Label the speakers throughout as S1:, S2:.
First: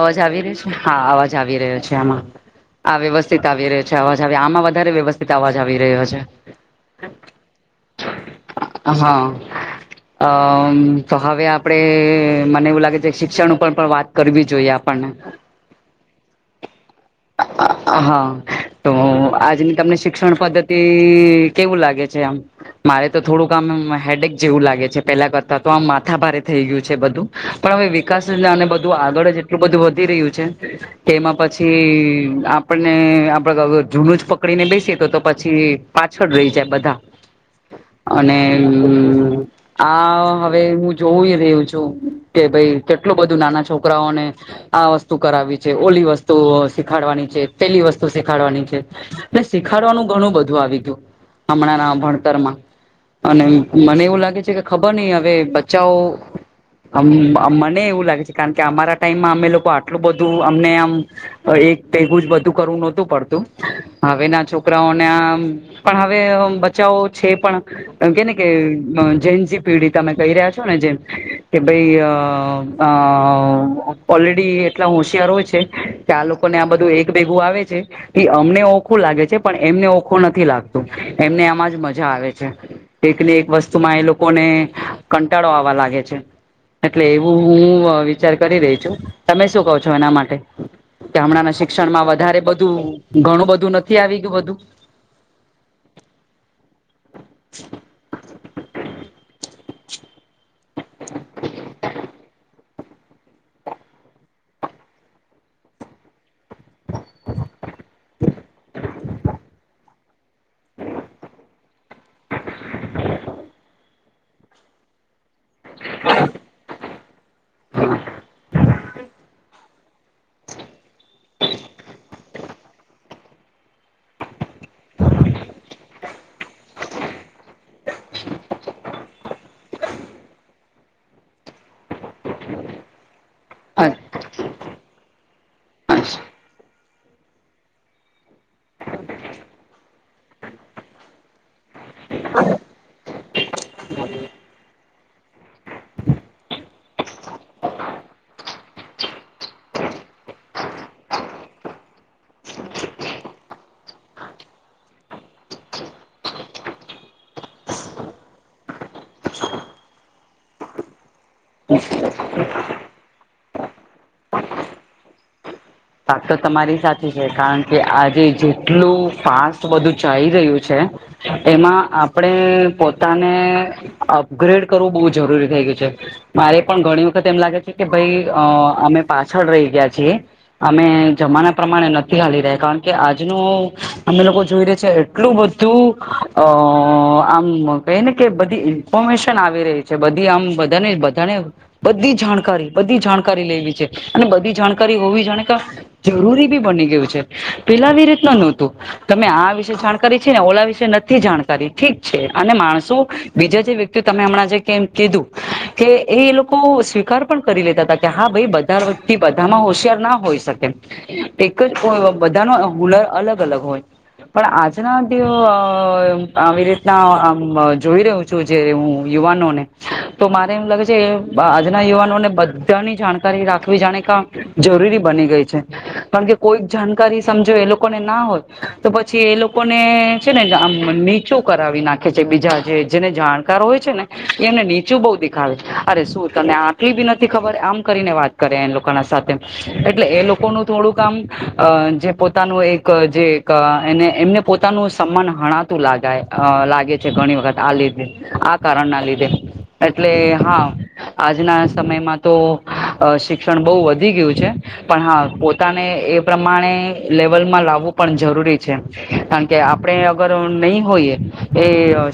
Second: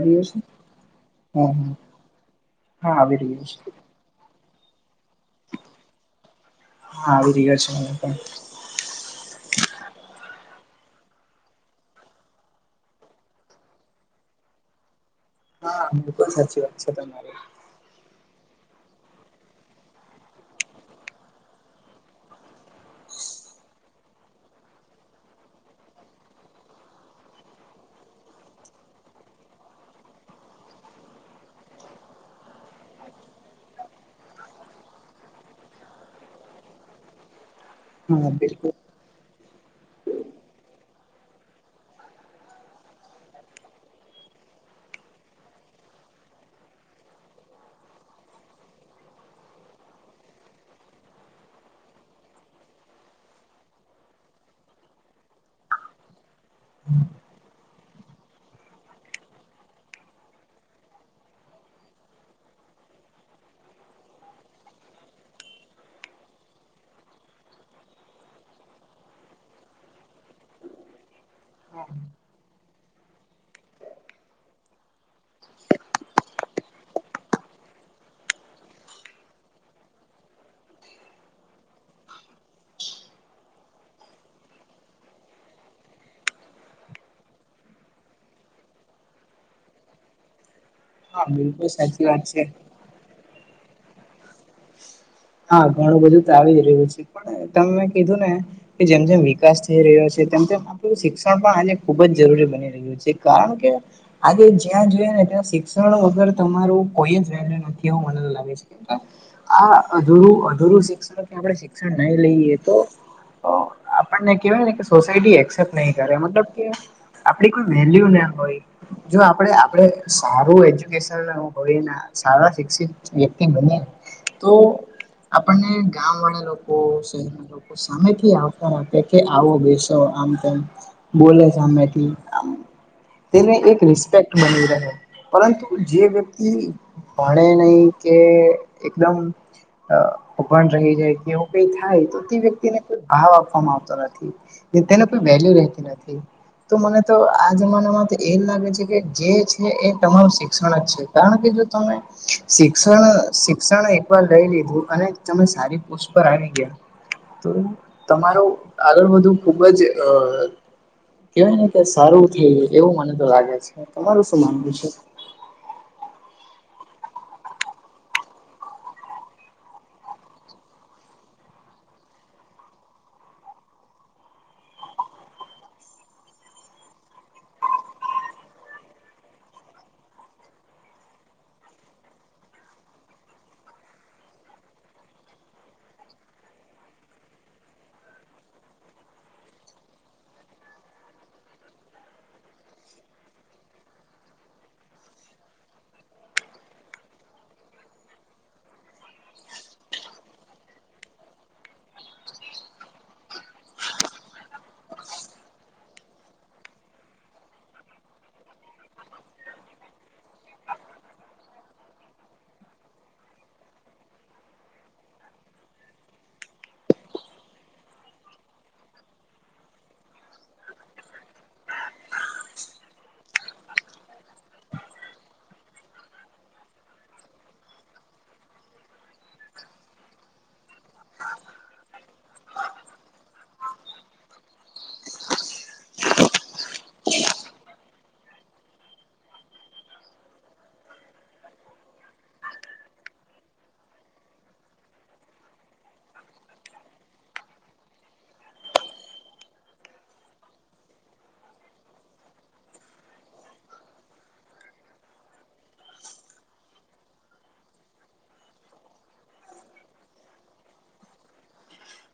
S1: અવાજ આવી રહ્યો છે, હા અવાજ
S2: હા
S1: આવી રહ્યો છે, આમાં
S2: હા હા
S1: આ
S2: આવી
S1: વ્યવસ્થિત આવી રહ્યો છે. અવાજ આવે આમાં વધારે વ્યવસ્થિત અવાજ આવી રહ્યો છે.
S2: હા આવી રહીયે છે.
S1: હા. અમ તો હવે આપડે મને એવું લાગે છે શિક્ષણ ઉપર પણ વાત કરવી જોઈએ આપણને.
S2: હા બિલકુલ સાચી વાત છે તમારી.
S1: હા. તો આજની તમને શિક્ષણ પદ્ધતિ કેવું લાગે છે આમ? મારે તો થોડુંક આમ હેડેક જેવું લાગે છે. પેલા કરતા તો, આમ માથા ભારે થઈ ગયું છે બધું. પણ હવે વિકાસ ને નામે આગળ જ એટલું બધું વધી રહ્યું છે કે એમાં પછી. આપણને આપણે તો હવે જુનું જ પકડી ને બેસીએ તો, તો તો પછી પાછળ રહી જાય બધા.
S2: હા
S1: અને
S2: બિલકુલ
S1: [unintelligible] આ હવે હું જોવુંઇ રહ્યો છું કે ભાઈ કેટલું બધું નાના છોકરાઓને આ વસ્તુ કરાવવી છે, ઓલી વસ્તુ [unintelligible] શીખાડવાની છે, પેલી વસ્તુ શીખાડવાની છે, શીખાડવાનું ઘણું બધું આવી ગયું. હમણાં ના ભણતર માં. અને મને એવું લાગે છે. કે ખબર નઈ હવે બચ્ચાઓ અમ મને એવું લાગે છે, કારણ કે અમારા ટાઈમમાં અમે લોકો આટલું બધું અમને આમ. અ એક ભેગું જ બધું કરવું નહોતું પડતું. હવે ના છોકરાઓને આમ, પણ હવે આમ બચ્ચા ઓ છે પણ એમ કે ને કે અ ઝેન જી પેઢી, તમે કહી રહ્યા છો ને જેમ કે ભાઈ અ અ ઓલરેડી એ એટલા હોશિયાર હોય છે. કે આ લોકોને આ બધું એક ભેગું આવે છે. એ અમને ઓખું લાગે છે, પણ એમને ઓખું નથી લાગતું, એમને આમાં જ મજા આવે છે. એક ને એક વસ્તુમાં એ લોકોને કંટાળો આવવા લાગે છે. એટલે એવું હું અ વિચાર કરી રહી છું, તમે શું કહો છો એના માટે? કે
S2: હા
S1: હમણાંના
S2: બિલકુલ
S1: શિક્ષણ
S2: સાચી
S1: માં
S2: વાત છે
S1: વધારે બધું, ઘણું બધું નથી આવી ગયું બધું.
S2: હા, ઘણું બધું તો આવી રહ્યું છે. પણ તમને કીધું ને કે જેમ જેમ [unintelligible] વિકાસ થઈ રહ્યો છે. તેમ તેમ આપણું શિક્ષણ પણ આજે ખૂબ જ જરૂરી બની રહ્યું છે. કારણ કે આજે જ્યાં જોઈએ ને, ત્યાં શિક્ષણ વગર તમારું કોઈ જ વેલ્યુ નથી એવું મને લાગે છે. આ અધૂરું અધુરું શિક્ષણ કે આપણે શિક્ષણ નહી લઈએ તો તો આપણને કેહેવાય ને કે સોસાયટી એક્સેપ્ટ નહી કરે, મતલબ કે આપડી કોઈ વેલ્યુ ના હોય, જો આપડે આપડે સારું એજ્યુકેશન લેવુ હોયના, સારા શિક્ષિત વ્યક્તિ બને તો. આપણને ગામવાળા લોકો [unintelligible] લોકો સામેથી આવકાર આપે કે, આવો બેસો આમ તેમ. બોલે સામેથી [unintelligible] તેને એક રિસ્પેક્ટ બની રહે પરંતુ જે વ્યક્તિ ભણે નહી કે એકદમ અ અભણ રહી જાય કે એવું કઈ થાય તો તે વ્યક્તિને કોઈ ભાવ આપવામાં આવતો નથી. તેને કોઈ વેલ્યુ રહેતી નથી.
S1: [unintelligible]
S2: તો મને તો આ જમાનામાં તો એ જ લાગે છે કે જે છે એ તમારું શિક્ષણ જ છે કારણ કે જો તમે શિક્ષણ શિક્ષણ એકવાર લઈ લીધુ અને તમે સારી પોસ્ટ પર આવી ગયા. તો તમારું આગળ વધવુ ખુબ જ અ કેવાય ને કે સારું થઈ એવું મને તો લાગે છે તમારું શું માનવું છે?
S1: [unintelligible] તો તમારી સાથે છે કારણ કે આજે જેટલું ફાસ્ટ બધું ચાઇ રહ્યું છે. કે એમાં આપણેે પોતાને અપગ્રેડ કરવું બહુ જરૂરી થઈ ગયું છે. મારે પણ ઘણી વખત એમ લાગે છે કે ભાઈ અ અમે પાછળ રહી ગયા છીએ. અમે જમાના પ્રમાણે નથી હાલી રહ્યા કારણ કે આજનું અમે લોકો જોઈ રહ્યા છે એટલું બધું અ આમ કહે ને કે બધી ઇન્ફોર્મેશન આવી રહી છે. બધી આમ બધાને બધાને. બધી જાણકારી બધી જાણકારી લેવી છે, અને બધી જાણકારી હોવી જાણે જરૂરી બી બની ગયું છે, પેલાવી રીતના નહોતું. તમે આ વિશે જાણકારી છી ને ઓલા વિશે નથી જાણકારી ઠીક છે અને માણસો બીજા જે વ્યક્તિઓ તમે હમણાં જે કેમ કીધું, કે એ એ લોકો સ્વીકાર પણ કરી લેતા હતા કે હા ભાઈ બા કારથી બધામાં હોશિયાર ના હોય. એક જ બધા ન હુનર અલગ અલગ હોય. પણ આજના દિવ આવી રીતનામ જોઈ રહ્યું છે. જે હું યુવાનોને, તો મારે એમ લાગે છે આજના યુવાનો ને બધાની જાણકાર રાખવી જાણે ક જરૂરી બની ગઈ છે. કારણ કે કોઈક જાણકારી સમજો એ લોકોને ના હોય, તો પછી એ લોકોને છે નેમ શુ કરાવી નાખે છે બીજા જે જેને જાણકારો હોય છે ને, એ એમને નીચું બહુ દેખાવે છે, અરે શું અને આટલી બી નથી ખબર આમ કરીને વાત કરે એ લોકો ના સાથે, એટલે એ લોકો થોડું કામ, જે પોતાનું એક જે એમને પોતાનું સમાન હણા લાગાય લાગે છે ઘણી વખત આ લીધે આ કારણ ના લીધે. એટલે હા. આજના સમયમાં તો, શિક્ષણ બહુ વધી ગયું છે, પણ હા. પોતાને એ પ્રમાણે લેવલમાં લાવવું પણ જરૂરી છે, કારણ કે આપણે અગર નહી હોઈએ, એ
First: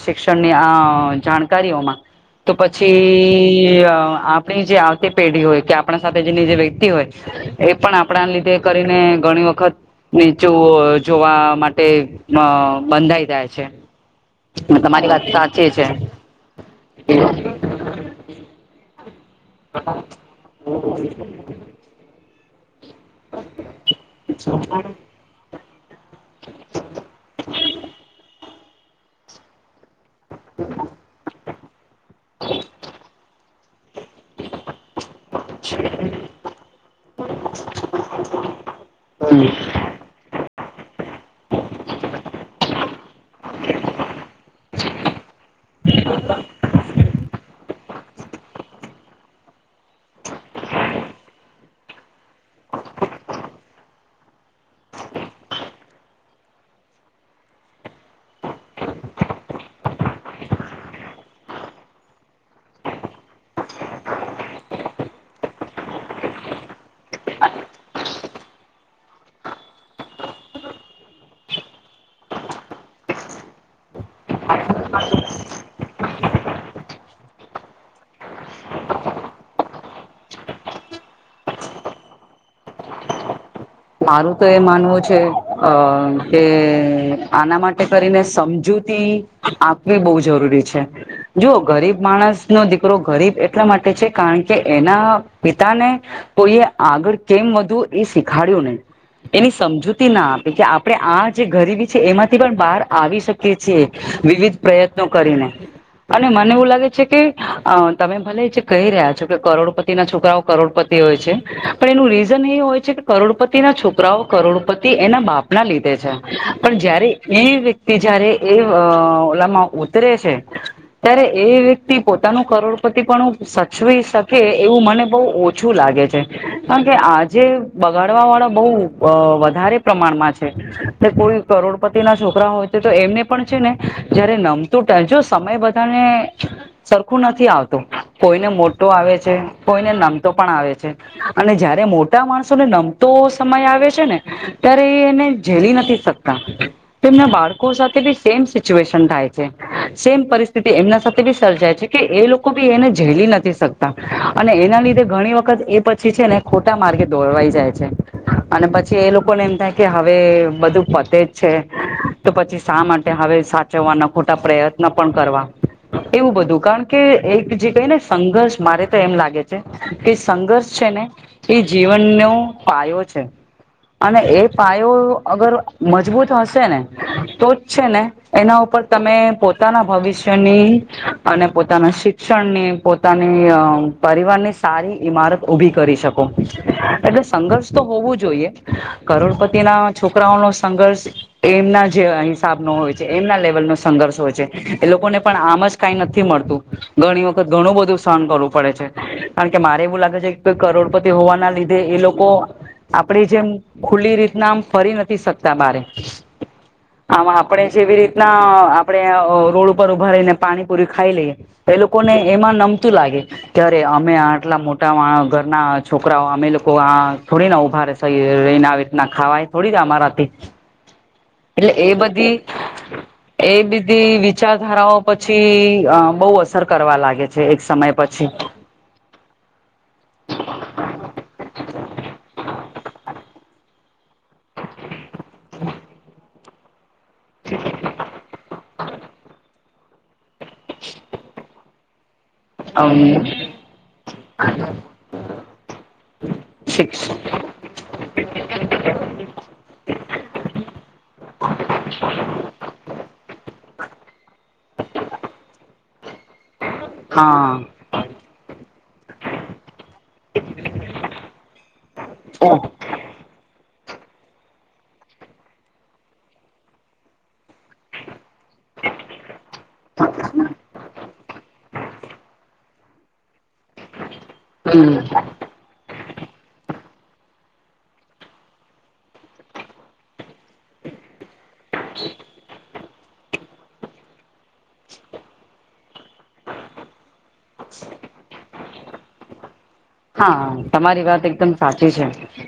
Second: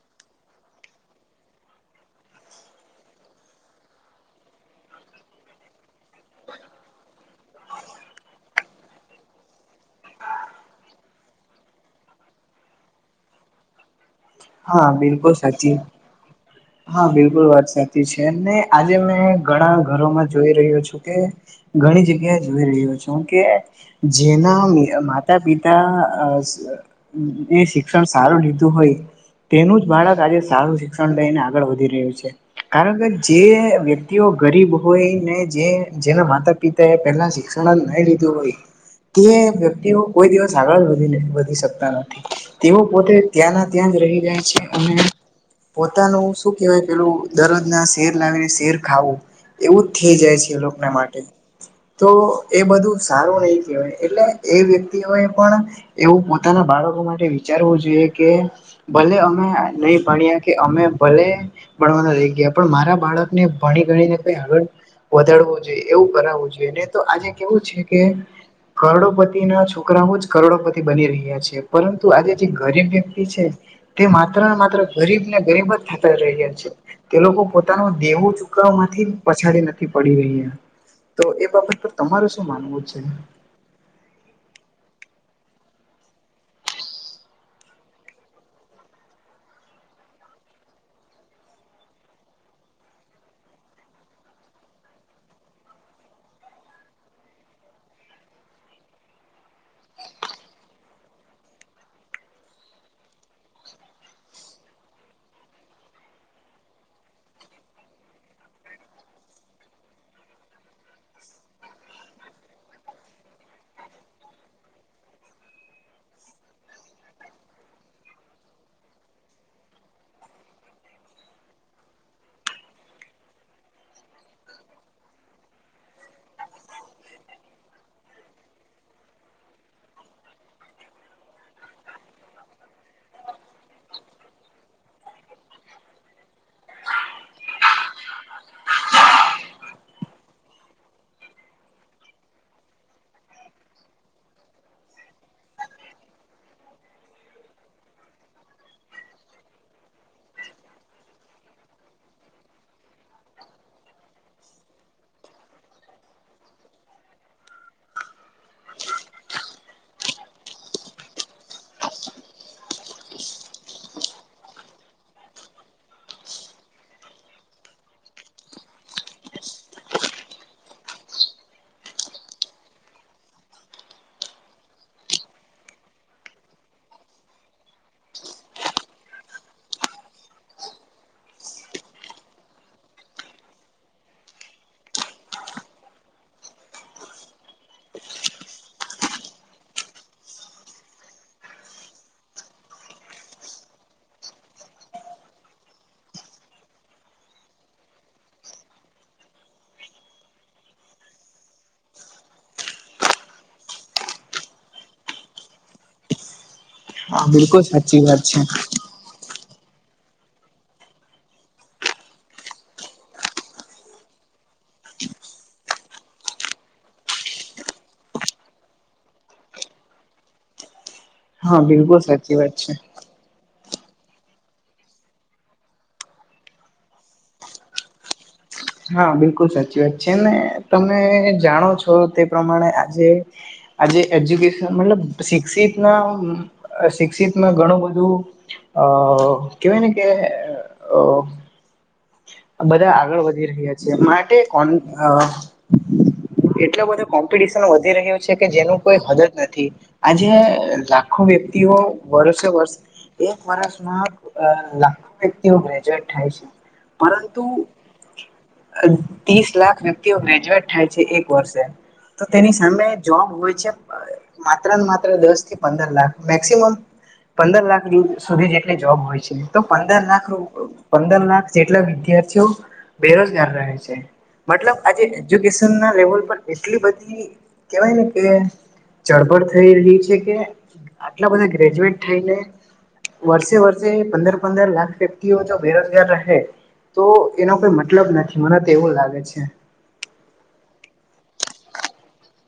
S1: શિક્ષણની આ જાણકારીઓમાં તો પછી આપ આપની જે આવતી પેઢી હોય કે આપણા સાથે જેની જે વ્યક્તિ હોય, એ પણ આપણા લીધે કરીને ઘણી વખત નીચું જોવા માટે બંધાઈ જાય છે.
S2: હા
S1: તમારી વાત
S2: બિલકુલ સાચી
S1: છે
S2: હા, બિલકુલ વાત સાચ આજે મેં ઘણા ઘરોમાં જોઈ રહ્યો છું કે ઘણી જગ્યા જોઈ રહ્યો છું કે, જેના માતા પિતાને શિક્ષણ સારું લીધું હોય, તેનું જ બાળક જે સારું શિક્ષણ લઈને આગળ વધી રહ્યું છે, કારણ કે જે વતિ ગરીબ હોય ને જે જેના માતા પિતા એ પહેલા શિક્ષણ નહી લીધું હોય. તે વ્યક્તિઓ કોઈ દિવસ આગળ વધી વધી શકતા નથી, તેઓ પોતે ત્યાં ત્યાં જ રહી જાય છે અને પોતાનું શું કેહેવાય પેલું દરરોજ ના શેર લાવીને શેર ખાવું. એવું જ થઈ જાય છે એ લોકોના માટે. તો એ બધું સારું નહી કહેવાય એટલે એ વ્યક્તિઓ એ પણ. એવું પોતાના બાળકો માટે વિચારવું જોઈએ કે ભલે અમ અ નહી ભણ્યા કે અમે ભલે ભણવાના રઇ ગયા પણ મારા બાળકને ભણી ગણીને કઈ આગળ વધારવું જોઈએ એવું કરાવવું જોઈએ ને તો આજે કેવું છે કે કરોડોપતિ ના છોકરાઓ જ કરોડોપતિ બની રહ્યા છે પરંતુ આજે જે ગરીબ વ્યક્તિ છે. તે માત્ર ને માત્ર ગરીબ ને ગરીબ જ થતા રહ્યા છે. તે લોકો પોતાનું દેવું ચૂકવા માંથી પછાડી નથી પડી રહ્યા. તો એ બાબત તો તમારે શું માનવું છે?
S1: મારું તો એ માનવું છે અ કે આના માટે કરીને સમજૂતી આપવી બઉ જરૂરી છે. જો ગરીબ માણસનો દીકરો ગરીબ એટલા માટે છે કારણ કે એના પિતાને કોઈએ આગળ કેમ વધવું એ શીખાડ્યું નહીં એની સમજૂતી ના આપે કે આપણે આ જે ગરીબી છે એમાંથી પણ બહાર આવી શક એ છે વિવિધ પ્રયત્નો કરીને અને મને એવું લાગે છે કે અ તમે ભલે જે કહી રહ્યા છો કે કરોડપતિ ના છોકરાઓ કરોડપત તિ હોય છે પણ એનું રીઝન એ હોય છે કે કરોડપત તેના છોકરાઓ કરોડપતિ એના બાપ ના લીધે છે પણ જયારે એ વ્યક્તિ કે જયારે એ ઓલામાં ઉતરે છે. ત્યારે એ વ્યક્તિ પોતાનું કરોડપતિ પણું સાચવી શકે એવું મને બહુ ઓછું લાગે છે. કારણ કે આજે બગાડ વાળા બહુ અ વધારે પ્રમાણમાં છે કે કોઈ કરોડપતિ ના છોકરા હોય તો તો એમને પણ છે ને જયારે નમતું થાય જો સમય બધાને સરખું નથી આવતું કોઈને મોટો આવે છે કોઈને નમ તું પણ આવે છે. અને જયારે મોટા માણસો ને નમ તો સમય આવે છે ને ત્યારે એ એને ઝેલી નથી શકતા તો એમના બાળકો સાથે બી સેમ સિચ્યુએશન થાય છે. સેમ પરિસ્થિતિ એમના સાથે બી સર્જાય છે કે એ લોકો બી એને ઝેલી નથી શક તા અને એના લીધે ઘણી વખત એ પછી છે ને ખોટા માર્ગે દોરવાઈ જાય છે. અને પછી એ લોકોને એમ થાય કે હવે બધું પતે છે. તો પછી શા માટે હવે સાચવવાના ખોટા પ્રયત્ન પણ કરવા એવું બધું કારણ કે એક જે કઈ ને સંઘર્ષ મારે તો એમ લાગે છે કે સંઘર્ષ છે ને એ જીવનનો પાયો છે. અને એ પાયો અગર મજબૂત હશે ને તો જ છે ને એના ઉપર તમે પોતાના ભવિષ્યની અને પોતાના શિક ક્ષણને પોતાની અ પરિવાર ની સારી ઈમારત ઊભી કરી શકો એટલે સંઘર્ષ તો હોવું જોઈએ કરોડપતિ ના છોકરાઓનો સંઘર્ષ એમના જેવા હિસાબ નો હોય છે એમના લેવલનો સંઘર્ષ હોય છે એ લોકોને પણ આમ જ કાઈ નથી મળતું ઘણી વખત ઘણું બધું સહન કરવું પડે છે કારણ કે મારે એવું લાગે છે કોઈ કરોડપતિ હોવાના લીધે એ લોકો કો આપડી જેમ ખુલ્લી રીતના આમ ફરી નથી શકતા બારે
S2: હા
S1: આમ
S2: બિલકુલ
S1: આપણેે જેવી
S2: સાચી વાત
S1: રીતના
S2: છે.
S1: આપણેે અ રોડ ઉપર ઉભા રહીને પાણીપુરી ખાઈ લઈએ એ લોકોને એમાં નમતું લાગે કે અરે અમે આ આટલા મોટા માણ ઘરના છોકરાઓ અમે લોકો આ થોડી ના ઊભા સહિ રહીને આવી રીતના ખાવાય થોડી અમારાથી
S2: હા
S1: એટલે એ
S2: બિલકુલ
S1: બધી
S2: સાચી વાત છે.
S1: એ દીધી વિચારધારાઓ પછી અ બહુ અસર કરવા લાગે છે એક સમય પછી
S2: હા બિલકુલ સાચી વાત છે ને તમે જાણો છો તે પ્રમાણે આજે આજે એજ્યુકેશન મતલબ શિક્ષિત ના શિક્ષિતમાં ઘણું બધું અ કેવાય ને કે અ બધા આગળ
S1: અમ
S2: વધી રહ્યા છે માટે કોન અ એટલો
S1: શિક્ષ
S2: બધો કોમ્પિટિશન વધી રહ્યો છે કે જેનું કોઈ હદ જ નથી. આજે લાખો વ્યક્તિઓ વર્ષે વર્ષ એક વર્ષમાં લાખો અ વ્યક્તિઓ ગ્રેજ્યુએટ થાય છે. પરંતુ
S1: હા
S2: ત્રીસ લાખ વ્યક્તિઓ ગ્રેજ્યુએટ થાય છે એક વર્ષે તો તેની સામે જોબ હોય છે પણ માત્ર ને માત્ર દસ થી પંદર લાખ મેક્સિમ પંદર લાખ ડિયુ. સુધી જેટલી જોબ હોય છે તો પંદર લાખ રૂ પંદર લાખ આટલા વિદ્યાર્થીઓ બેરોજગાર છે મતલબ
S1: હમ
S2: આજે એજ્યુકેશન ના લેવલ પર એટલી બધી. કેવાય ને કે ચળબળ થઈ રહી છે કે આટલા બધા ગ્રેજ્યુએટ થઈને વર્ષે-વર્ષે પંદર-પંદર લાખ વ્યક્તિઓ તો બેરોજગાર રહે. તો એનો કોઈ મતલબ નથી મને તો એવું લાગે છે.
S1: હા તમારી વાત એકદમ સાચી છે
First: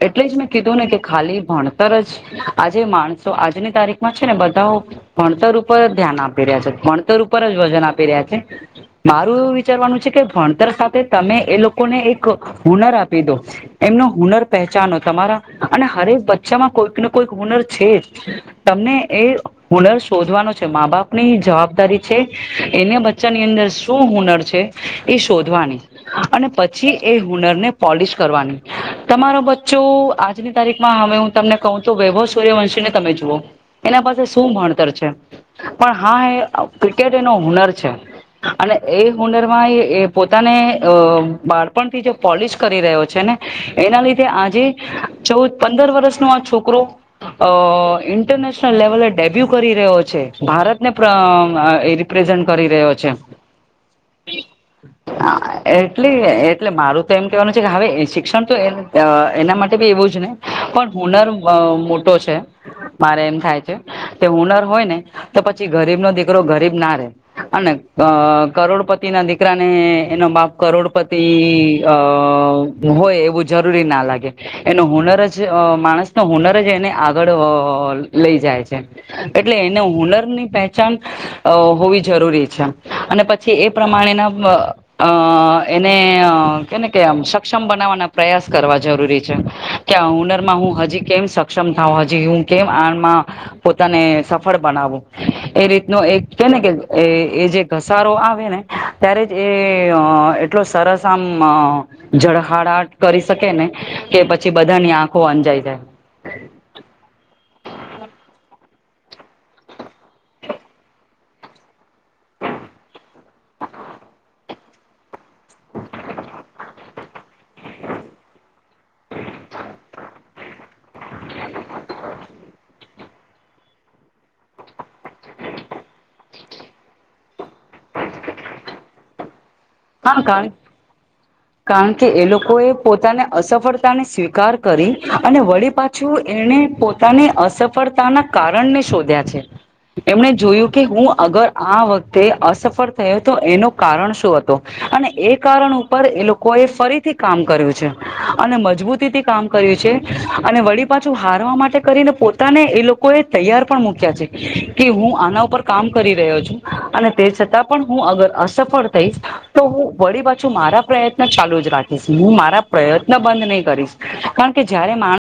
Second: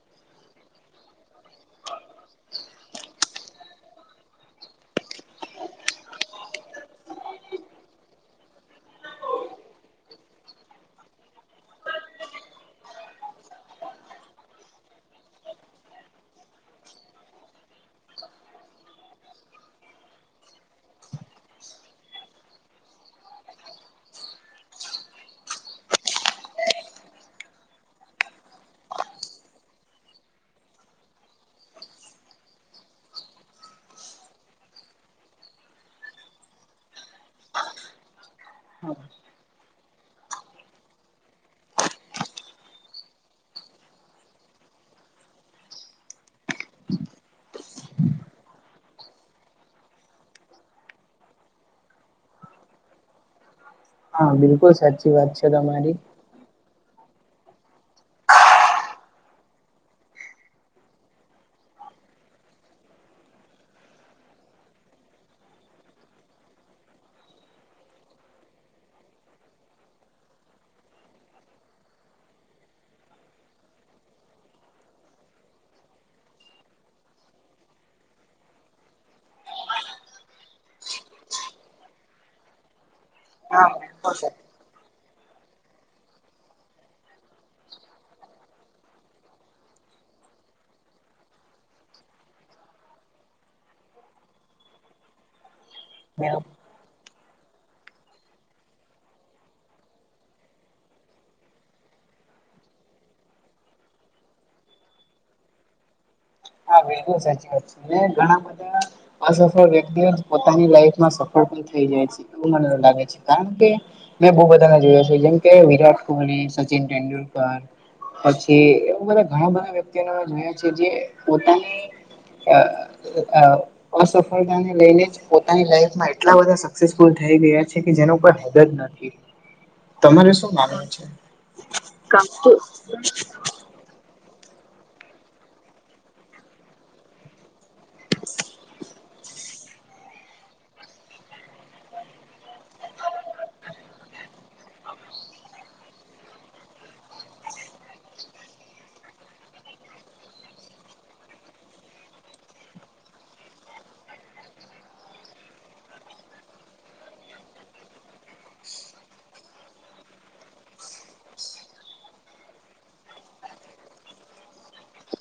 S1: એટલે જ મેં કીધું ને કે ખાલી ભણતર જ આજે માણસો આજની તારીખમાં છે ને બધાઓ ભણતર ઉપર જ ધ્યાન આપી રહ્યા છે ભણતર ઉપર જ વજન આપી રહ્યા છે. મારું એવું વિચારવાનું છે કે ભણતર સાથે તમે એ લોકોને એક હુનર આપી દો. એમનો હુનર પહેચાનો તમારા અને હરેક બચ્ચામાં કોઈકને કોઈક હુનર છે જ. તમને એ હુનર શોધવાનો છે. મા બાપની જવાબદારી છે એને બદ બ્ચા ની અંદર શું હુનર છે એ શોધવાની અને પછી એ હુનર ને પોલિશ કરવાની. તમારો બચ્ચો આજની તારીખમાં હવે હું તમને કહું તો વૈભવ સૂર્યવંશી ને તમે જુઓ એના પાસે શું ભણતર છે. પણ હા એ ક્રિકેટ એનો હુનર છે. અને એ હુનરમાં એ એ પોતાને અ બાળ પણથી જે પોલિશ કરી રહ્યો છે ને એના લીધે આજે ચૌદ પંદર વર્ષ નો આ છોકરો અ ઇન્ટરનેશનલ લેવલે ડેબ્યુ કરી રહ્યો છે ભારતને પ્ર અ પ્રઝન્ટ કરી રહ્યો છે.
S2: હા બિલકુલ સાચી વાત છે
S1: હા
S2: તમારી.
S1: એટલે એટલે મારું તો એમ કહેવાનું છે કે હવે શિક્ષણ તો અ એના માટે બી એવું જ નહી પણ હુનર અ મોટુ મોટો છે મારે એમ થાય છે તે હુનર હોય ને તો પછી ગરીબનો દીકરો ગરીબ ના રે. અને અ કરોડપતિના દીકરા ને એનો બાપ કરોડપતિ ઇ અ હોય એવું જરૂરી ના લાગે. એનો હુનર જ અ માણસનો હુનર જ એને આગળ અ લઈ જાય છે. એટલે એને હુનર ની પહેચાન અ હોવી જરૂરી છે અને પછી
S2: હા
S1: એ
S2: બિલકુલ
S1: પ્રમાણેના વ એના એને કેને કેમ સક્ષમ બનાવવાના પ્રયાસ કરવા જરૂરી છે. કે આ હુનરમાં હું હજી કેમ સક્ષમ થાઉ હજી હું કેમ આમાં પોતાને સફળ બનાવો. એ રીતનો એક
S2: સર.
S1: કેને કે એ જે ઘસારો આવે ને ત્યારે જ એ અ એટ એટલો સરસ આમ જઝળહાળહાટ કરી શકે ને કે પછી બધાની આંખો અંજાઈ જાય.
S2: હા બિલકુલ સાચી વાત છે મે ઘણા બધા અસફળ વ્યક્તિઓ જ પોતાની લાઈફમાં સફળ પણ થઈ જાય છે એવું મને લાગે છે કારણ કે મેં બહુ બધાને જોયા છે જેમ કે વિરાટ કોહલી, સચિ સચિન તેંડુલકર પછી એ બધા ઘણા બધા વ્યક્તિઓને જોયા છે જે પોતાની અ અ અસફળતાને લઈને જ. પોતાની લાઈફમાં એટલા બધા સક્સેસફુલ થઈ ગયા છે કે જેનું કોઇ હદ જ નથી.
S1: હા કાણ
S2: તમારે
S1: કારણ
S2: શું માનવું છે
S1: કારણ કે એ લોકો એ પોતાને અસફળ અસફળતાને સ્વીકાર કરી અને વળી પાછું એને પોતાની અસફ સફળતાના કારણ ને શોધ્યા છે. એમણે જોયું કે હું અગર આ વખતે અસફળ થયો તો એનું કારણ શું હત અને એ કારણ ઉપર એ લોકો એ ફરીથી કામ કર્યું છે. અને મજબૂતીથી કામ કર્યું છે અને વળી પાછું હારવા માટે કરીને પોતાને એ લોકો એ તૈયાર પણ મૂક્યા છે કે હું આના ઉપર કામ કરી રહ્યો છું અને તે છતાં પણ હું અગર અસફળ થઈશ. તો હું વળી પાછુ મારા પ્રયત્ન ચાલુ જ રાખીશ હું મારા પ્રયત્ન બંધ નહી કરીશ. કારણ કે જયારે માણ.